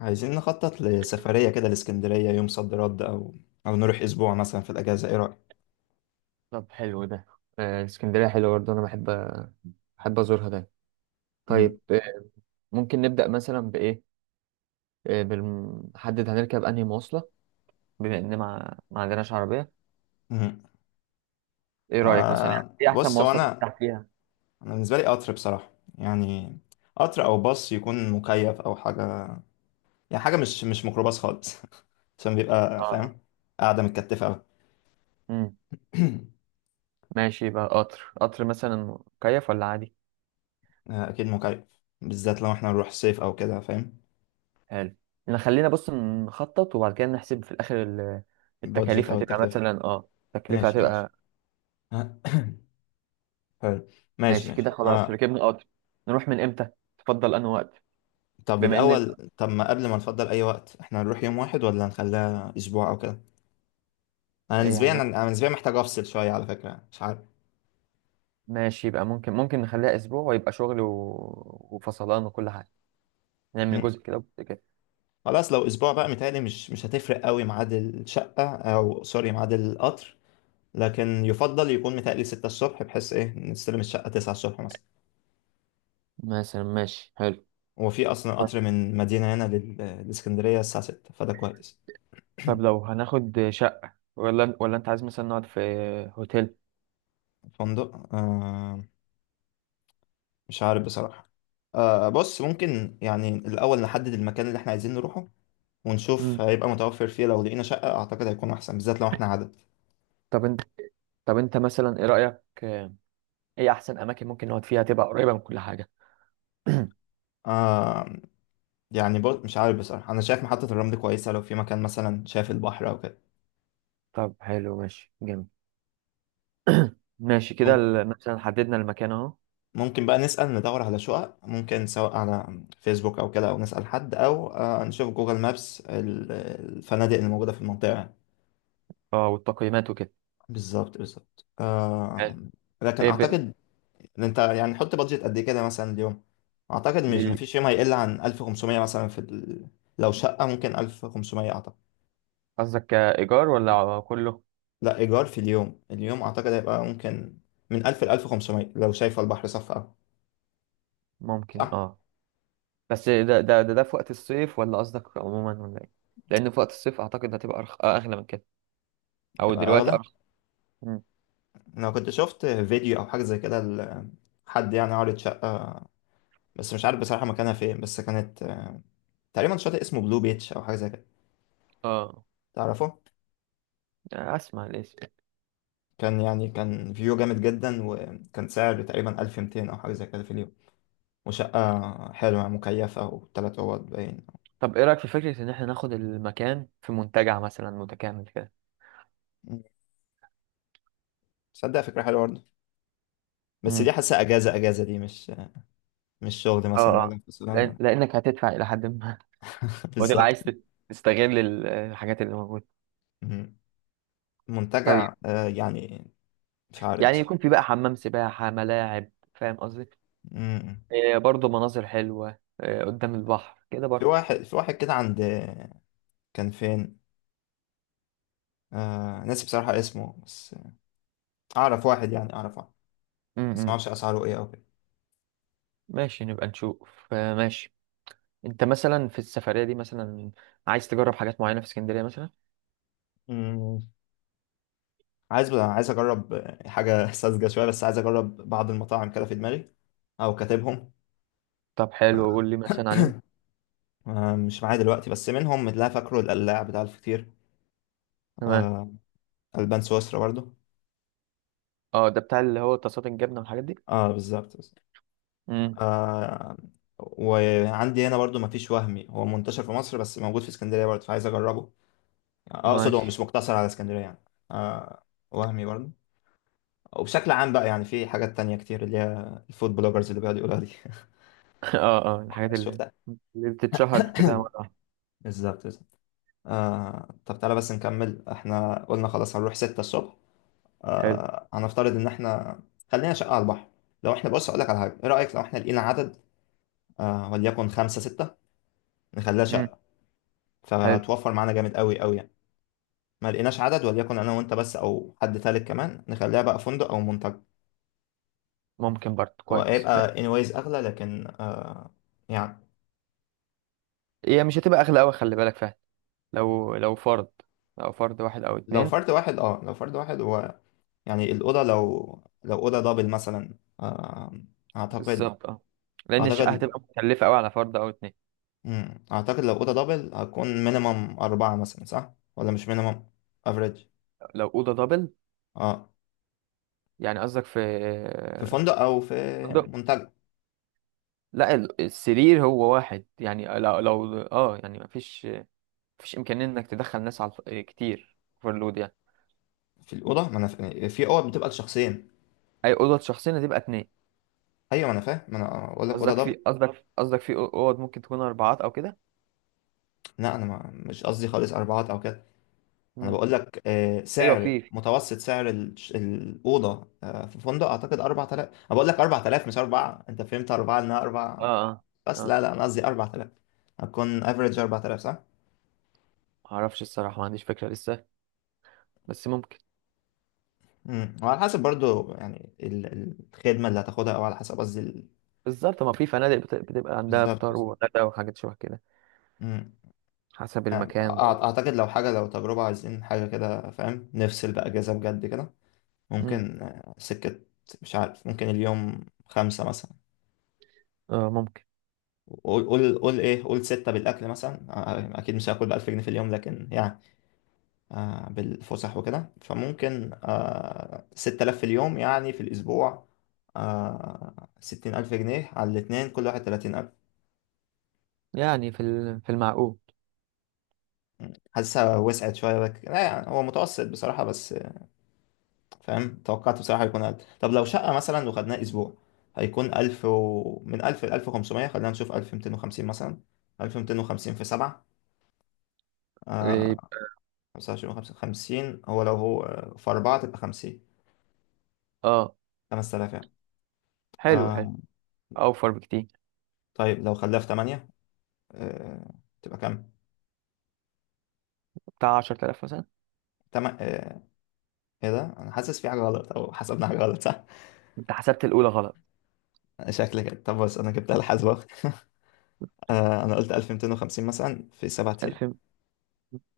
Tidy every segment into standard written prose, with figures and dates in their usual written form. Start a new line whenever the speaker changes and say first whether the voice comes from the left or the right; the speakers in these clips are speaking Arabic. left: عايزين نخطط لسفرية كده لإسكندرية يوم صد رد أو نروح أسبوع مثلا في الأجازة، إيه رأيك؟
right: طب حلو ده. اسكندرية حلوة برضه، أنا بحب أزورها ده. طيب،
left: مم.
right: ممكن نبدأ مثلا بإيه؟ بنحدد هنركب أنهي مواصلة. بما إن ما عندناش عربية،
left: مم.
right: إيه رأيك مثلا يعني
left: آه،
right: إيه أحسن
left: بص، هو
right: مواصلة
left: أنا
right: برتاح فيها؟
left: أنا بالنسبة لي قطر بصراحة، يعني قطر أو باص يكون مكيف أو حاجة، يعني حاجة مش ميكروباص خالص. عشان بيبقى
right: آه.
left: فاهم قاعدة متكتفة أوي.
right: أمم. ماشي، يبقى قطر قطر مثلا مكيف ولا عادي؟
left: آه أكيد مكيف، بالذات لو إحنا نروح صيف أو كده، فاهم؟
right: حلو. نخلينا بص نخطط وبعد كده نحسب في الآخر
left: بادجت
right: التكاليف
left: أو
right: هتبقى
left: التكلفة.
right: مثلا، التكلفة
left: ماشي ماشي.
right: هتبقى.
left: حلو، ماشي
right: ماشي
left: ماشي،
right: كده، خلاص
left: آه.
right: ركبنا قطر. نروح من إمتى؟ تفضل أنهي وقت؟
left: طب
right: بما إن،
left: الأول، طب ما قبل ما نفضل أي وقت احنا هنروح يوم واحد ولا نخليها أسبوع أو كده. أنا نسبيا
right: يعني،
left: أنا نسبيا محتاج أفصل شوية على فكرة، مش عارف.
right: ماشي، يبقى ممكن نخليها اسبوع ويبقى شغل وفصلان وكل حاجه. نعمل
left: مم.
right: جزء كده وجزء كده
left: خلاص، لو أسبوع بقى متهيألي مش هتفرق قوي ميعاد الشقة، أو سوري ميعاد القطر، لكن يفضل يكون متهيألي 6 الصبح بحيث إيه نستلم الشقة 9 الصبح مثلا.
right: مثلا. ماشي، حلو.
left: هو في أصلا
right: طيب.
left: قطر من مدينة هنا للإسكندرية الساعة 6، فده كويس.
right: طب لو هناخد شقه، ولا انت عايز مثلا نقعد في هوتيل.
left: الفندق آه، مش عارف بصراحة. آه، بص، ممكن يعني الأول نحدد المكان اللي احنا عايزين نروحه، ونشوف
right: مم.
left: هيبقى متوفر فيه. لو لقينا شقة أعتقد هيكون أحسن، بالذات لو إحنا عدد.
right: طب انت طب انت مثلا ايه رايك؟ ايه احسن اماكن ممكن نقعد فيها تبقى قريبه من كل حاجه؟
left: آه يعني برضه مش عارف بصراحة، أنا شايف محطة الرمل كويسة، لو في مكان مثلا شايف البحر أو كده.
right: طب حلو، ماشي، جميل. ماشي كده،
left: ممكن
right: مثلا حددنا المكان اهو.
left: ممكن بقى نسأل، ندور على شقق، ممكن سواء على فيسبوك أو كده، أو نسأل حد، أو آه نشوف جوجل مابس الفنادق اللي موجودة في المنطقة يعني.
right: اه، والتقييمات وكده.
left: بالظبط بالظبط، آه.
right: حلو.
left: لكن
right: ايه ب...
left: أعتقد إن أنت يعني حط بادجت قد إيه كده مثلا اليوم. أعتقد مش
right: لل...
left: مفيش يوم هيقل عن 1500 مثلا لو شقة ممكن 1500، أعتقد.
right: قصدك كايجار ولا كله؟
left: لا، إيجار في اليوم أعتقد هيبقى ممكن من 1000 ل 1500 لو شايفة البحر صف أوي.
right: ممكن.
left: صح؟
right: اه، بس ده في وقت الصيف ولا قصدك عموما ولا ايه؟ لان في وقت الصيف اعتقد هتبقى أرخ... آه، اغلى من كده. او
left: تبقى
right: دلوقتي
left: أغلى.
right: ارخص. مم.
left: لو كنت شفت فيديو أو حاجة زي كده حد يعني عارض شقة، بس مش عارف بصراحة مكانها فين، بس كانت تقريبا شاطئ اسمه بلو بيتش أو حاجة زي كده،
right: اه.
left: تعرفه؟
right: اسمع الاسم.
left: كان يعني كان فيو جامد جدا، وكان سعر تقريبا 1200 أو حاجة زي كده في اليوم، وشقة حلوة مكيفة وتلات أوض باين.
right: طب ايه رايك في فكره ان احنا ناخد المكان في منتجع مثلا متكامل كده؟
left: مم. تصدق فكرة حلوة برضه، بس
right: امم.
left: دي حاسة أجازة أجازة، دي مش شغل
right: اه
left: مثلا
right: اه.
left: ولا فصلان.
right: لانك هتدفع الى حد ما. وتبقى
left: بالظبط.
right: عايز تستغل الحاجات اللي موجوده.
left: مم.
right: طيب.
left: منتجع آه يعني، مش عارف
right: يعني يكون في
left: بصراحة.
right: بقى حمام سباحه، ملاعب، فاهم قصدي؟
left: مم.
right: إيه برضه، مناظر حلوه، إيه قدام البحر كده
left: في
right: برضه.
left: واحد في واحد كده، عند، كان فين، آه ناسي بصراحة اسمه، بس أعرف واحد، بس
right: امم.
left: معرفش أسعاره إيه أو كده.
right: ماشي نبقى نشوف. ماشي. انت مثلا في السفرية دي مثلا عايز تجرب حاجات معينة في اسكندرية مثلا؟
left: مم. عايز أجرب حاجة ساذجة شوية، بس عايز أجرب بعض المطاعم كده في دماغي أو كاتبهم.
right: طب حلو، قول لي مثلا عليهم.
left: آه مش معايا دلوقتي، بس منهم اللي أنا فاكره القلاع بتاع الفطير.
right: تمام.
left: آه، ألبان سويسرا برضو.
right: اه، ده بتاع اللي هو طاسات الجبنة والحاجات دي.
left: اه بالظبط،
right: امم.
left: آه. وعندي هنا برضو مفيش، وهمي هو منتشر في مصر، بس موجود في اسكندرية برضو فعايز أجربه، يعني أقصد هو
right: ماشي.
left: مش مقتصر على اسكندرية يعني. آه، وهمي برضو. وبشكل عام بقى يعني في حاجات تانية كتير، اللي هي الفود بلوجرز اللي بيقعدوا يقولوها دي.
right: اه اه، الحاجات اللي
left: شفتها.
right: اللي بتتشهر كده مرة واحدة.
left: بالظبط بالظبط. آه، طب تعالى بس نكمل، احنا قلنا خلاص هنروح 6 الصبح.
right: حلو.
left: آه، هنفترض ان احنا خلينا شقة على البحر. لو احنا، بص اقول لك على حاجة، ايه رأيك لو احنا لقينا عدد، آه وليكن خمسة ستة، نخليها
right: امم.
left: شقة،
right: حلو.
left: فتوفر معانا جامد قوي قوي يعني. ما لقيناش عدد، وليكن انا وانت بس او حد تالت كمان، نخليها بقى فندق او منتجع.
right: ممكن برضه،
left: هو
right: كويس،
left: هيبقى
right: ماشي.
left: anyways اغلى، لكن آه يعني.
right: هي مش هتبقى اغلى قوي، خلي بالك فعلا. لو فرد، لو فرد واحد او
left: لو
right: اتنين.
left: فرد واحد، اه لو فرد واحد، هو يعني الاوضه، لو اوضه دبل مثلا آه، اعتقد
right: بالظبط، اه. لان الشقة
left: اعتقد
right: هتبقى مكلفة قوي على فرد او اتنين.
left: مم. اعتقد لو اوضه دبل هتكون مينيمم اربعه مثلا، صح؟ ولا مش مينيمم، افريج.
right: لو أوضة دبل
left: اه
right: يعني، قصدك في
left: في فندق او في
right: فندق؟
left: منتجع.
right: لا، السرير هو واحد يعني. لو يعني مفيش، مفيش امكانيه انك تدخل ناس على كتير، اوفرلود يعني.
left: في الاوضه، ما انا ف- في اوض بتبقى لشخصين.
right: اي اوضه شخصين هتبقى اتنين.
left: ايوه ما انا فاهم، ما انا اقول لك اوضه
right: قصدك
left: دبل.
right: في قصدك قصدك في اوض ممكن تكون اربعات او كده؟
left: لا انا ما مش قصدي خالص اربعات او كده. انا
right: امم.
left: بقول لك
right: ايوه،
left: سعر
right: في.
left: متوسط، سعر الاوضه في فندق اعتقد 4000. انا بقول لك 4000 مش 4، انت فهمت 4 انها
right: اه
left: 4،
right: اه
left: بس
right: اه.
left: لا لا انا قصدي 4000. هتكون افريج 4000، صح؟
right: معرفش الصراحه، ما عنديش فكره لسه، بس ممكن.
left: امم. وعلى حسب برضو يعني الخدمه اللي هتاخدها، او على حسب قصدي ال-.
right: بالظبط، ما في فنادق بتبقى عندها
left: بالظبط.
right: فطار وغدا وحاجات شبه كده.
left: امم،
right: حسب المكان برضه.
left: اعتقد لو تجربه، عايزين حاجه كده فاهم، نفصل بقى اجازه بجد كده.
right: امم.
left: ممكن سكه. مش عارف، ممكن اليوم خمسة مثلا.
right: اه، ممكن،
left: قول ايه، قول ستة بالأكل مثلا، أكيد مش هاكل ب1000 جنيه في اليوم لكن يعني بالفسح وكده فممكن 6000 في اليوم، يعني في الأسبوع، 60 ألف جنيه على الاتنين، كل واحد 30 ألف.
right: يعني في في المعقول.
left: حاسسها وسعت شوية بك لا، يعني هو متوسط بصراحة بس فاهم، توقعت بصراحة يكون أقل. طب لو شقة مثلا وخدناها أسبوع هيكون من ألف لألف وخمسمية، خلينا نشوف 1250 مثلا. 1250 في 7،
right: إيه،
left: آه، خمسة وعشرين وخمسة خمسين. هو لو هو في أربعة تبقى خمسين.
right: اه،
left: 5000 يعني.
right: حلو حلو.
left: آه.
right: اوفر بكتير.
left: طيب لو خلاها في تمانية، آه، تبقى كام؟
right: بتاع 10000 مثلا.
left: تم... آه إيه ده؟ أنا حاسس في حاجة غلط، أو حسبنا حاجة غلط، صح؟
right: انت حسبت الاولى غلط.
left: شكلي كده، طب بص أنا جبتها الحاسبة. آه، أنا قلت 1250 مثلا في 7 أيام
right: 2000.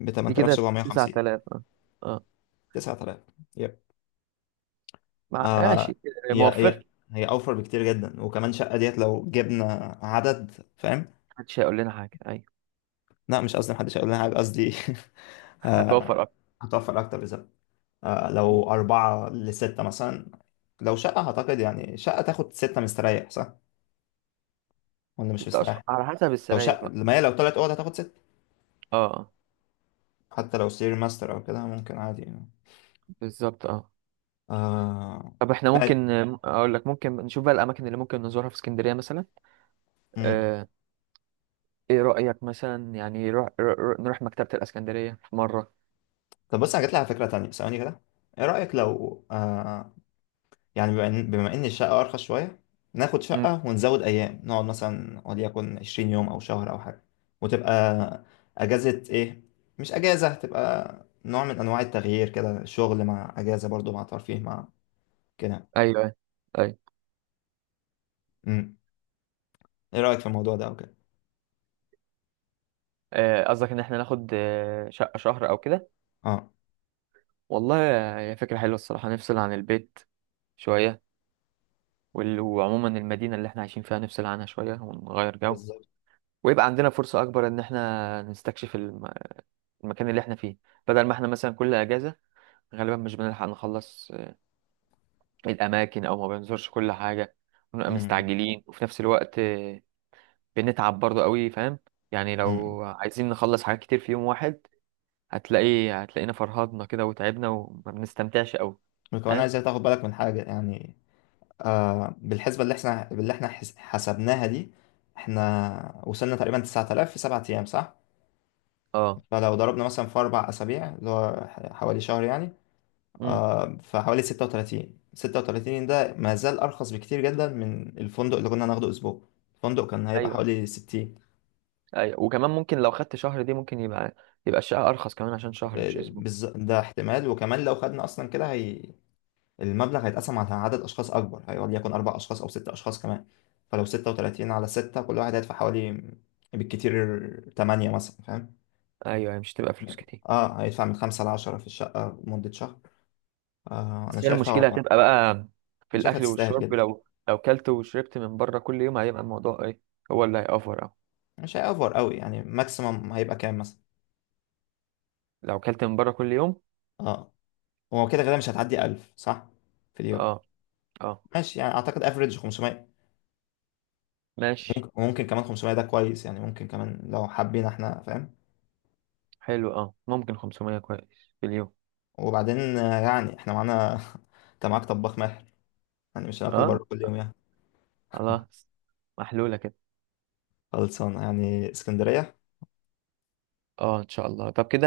left: ب
right: دي كده تسعة
left: 8750،
right: آلاف اه. اه.
left: 9000، يب، آه.
right: ماشي.
left: هي
right: ما
left: هي
right: وفرت.
left: هي أوفر بكتير جدا، وكمان شقة ديت لو جبنا عدد، فاهم؟
right: محدش هيقول لنا حاجه، ايوه.
left: لا مش قصدي محدش هيقول لنا حاجة، قصدي آه،
right: هتوفر اكتر.
left: هتوفر أكتر.
right: مم.
left: لو أربعة لستة مثلا، لو شقة أعتقد، يعني شقة تاخد ستة مستريح صح؟ ولا مش
right: 6 اشهر
left: مستريح؟
right: على حسب
left: لو
right: السراير
left: شقة
right: بقى.
left: ما هي لو تلات أوض هتاخد ستة،
right: اه.
left: حتى لو سرير ماستر أو كده ممكن عادي يعني.
right: بالظبط، اه.
left: آه.
right: طب احنا
left: ماشي.
right: ممكن، اقول لك، ممكن نشوف بقى الاماكن اللي ممكن نزورها في اسكندريه مثلا.
left: مم.
right: آه. ايه رايك مثلا يعني نروح مكتبه الاسكندريه في مره؟
left: طب بص أنا جاتلي على فكرة تانية ثواني كده، إيه رأيك لو يعني بما إن الشقة أرخص شوية، ناخد
right: امم.
left: شقة ونزود أيام، نقعد مثلا وليكن 20 يوم أو شهر أو حاجة، وتبقى أجازة، إيه مش أجازة، تبقى نوع من أنواع التغيير كده، شغل مع أجازة برضو مع ترفيه مع كده.
right: ايوه ايوه. طيب.
left: أمم. إيه رأيك في الموضوع ده أو كده؟
right: قصدك ان احنا ناخد شقه شهر او كده؟
left: أه
right: والله هي فكره حلوه الصراحه، نفصل عن البيت شويه، وعموما المدينة اللي احنا عايشين فيها نفصل عنها شوية ونغير جو.
left: بالظبط.
right: ويبقى عندنا فرصة أكبر إن احنا نستكشف المكان اللي احنا فيه. بدل ما احنا مثلا كل أجازة غالبا مش بنلحق نخلص الأماكن، أو ما بنزورش كل حاجة، ونبقى
left: أمم.
right: مستعجلين، وفي نفس الوقت بنتعب برضه قوي، فاهم؟ يعني
left: أمم.
right: لو عايزين نخلص حاجات كتير في يوم واحد، هتلاقينا فرهضنا كده وتعبنا وما بنستمتعش قوي.
left: وكمان
right: فاهم.
left: عايزك تاخد بالك من حاجة يعني، بالحسبة اللي احنا حسبناها دي، احنا وصلنا تقريبا 9000 في 7 أيام، صح؟
right: اه.
left: فلو ضربنا مثلا في 4 أسابيع، اللي هو حوالي شهر يعني،
right: امم.
left: فحوالي ستة وتلاتين. ده ما زال أرخص بكتير جدا من الفندق اللي كنا ناخده أسبوع، الفندق كان هيبقى
right: ايوه
left: حوالي 60.
right: ايوه. وكمان ممكن لو خدت شهر دي، ممكن يبقى الشقة ارخص كمان عشان شهر
left: آه،
right: مش اسبوع.
left: ده احتمال، وكمان لو خدنا أصلا كده، هي المبلغ هيتقسم على عدد أشخاص أكبر، هيقعد يكون أربع أشخاص أو ستة أشخاص كمان. فلو 36 على ستة، كل واحد هيدفع حوالي بالكتير تمانية مثلا، فاهم؟
right: ايوه، هي مش تبقى فلوس كتير،
left: اه هيدفع من خمسة لعشرة في الشقة لمدة شهر. آه أنا
right: بس هي
left: شايفها.
right: المشكلة
left: أنا
right: هتبقى بقى في
left: شايفها
right: الاكل
left: تستاهل
right: والشرب.
left: جدا.
right: لو كلت وشربت من بره كل يوم هيبقى الموضوع ايه؟ هو اللي هيأفور اه.
left: مش هيأفور قوي يعني، ماكسيمم هيبقى كام مثلا؟
right: لو كلت من بره كل يوم.
left: اه هو كده غالبا مش هتعدي 1000، صح؟ في اليوم.
right: اه اه.
left: ماشي يعني، اعتقد افريج 500.
right: ماشي.
left: ممكن، وممكن كمان 500 ده كويس يعني، ممكن كمان لو حابين احنا فاهم.
right: حلو، اه، ممكن 500 كويس في اليوم.
left: وبعدين يعني احنا معانا انت معاك طباخ ماهر، يعني مش هناكل
right: اه،
left: بره كل يوم يعني.
right: خلاص. محلولة كده.
left: خلصانه يعني اسكندريه.
right: اه ان شاء الله. طب كده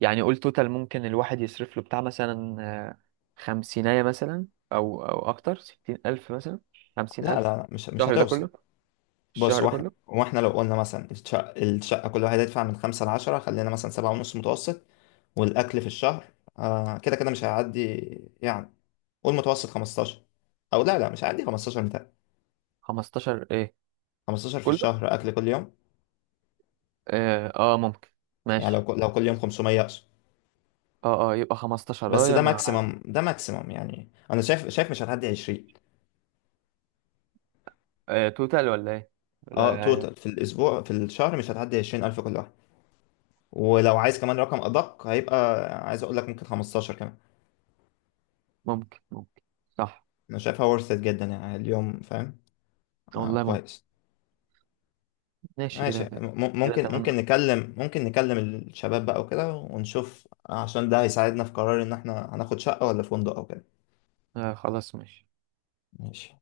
right: يعني قول توتال ممكن الواحد يصرف له بتاع مثلا، 500 مثلا. أو أكتر، 60 ألف مثلا. خمسين
left: لا
right: ألف
left: لا مش
right: الشهر ده
left: هتوصل.
right: كله.
left: بص
right: الشهر
left: واحنا
right: كله.
left: واحنا لو قلنا مثلا الشقه، كل واحد يدفع من خمسة لعشرة، خلينا مثلا سبعة ونص متوسط، والأكل في الشهر. آه كده كده مش هيعدي يعني، قول متوسط 15، او لا لا مش عندي 15 متاع،
right: 15 إيه؟
left: 15 في
right: كله.
left: الشهر اكل كل يوم
right: ممكن.
left: يعني،
right: ماشي.
left: لو كل يوم 500 اقصد.
right: يبقى 15
left: بس
right: يا
left: ده
right: مع.
left: ماكسيمم ده ماكسيمم يعني انا شايف مش هتعدي 20.
right: توتال ولا إيه؟
left: اه
right: ولا
left: توتال في الاسبوع، في الشهر مش هتعدي 20000 كل واحد. ولو عايز كمان رقم ادق هيبقى، عايز اقول لك ممكن 15 كمان.
right: ممكن ممكن، صح.
left: انا شايفها ورثت جدا يعني اليوم، فاهم؟ آه،
right: والله ممكن.
left: كويس.
right: ماشي
left: ماشي،
right: كده. كده
left: ممكن ممكن
right: تمام.
left: نكلم ممكن نكلم الشباب بقى وكده، ونشوف، عشان ده هيساعدنا في قرار ان احنا هناخد شقة ولا فندق او كده.
right: خلاص ماشي.
left: ماشي.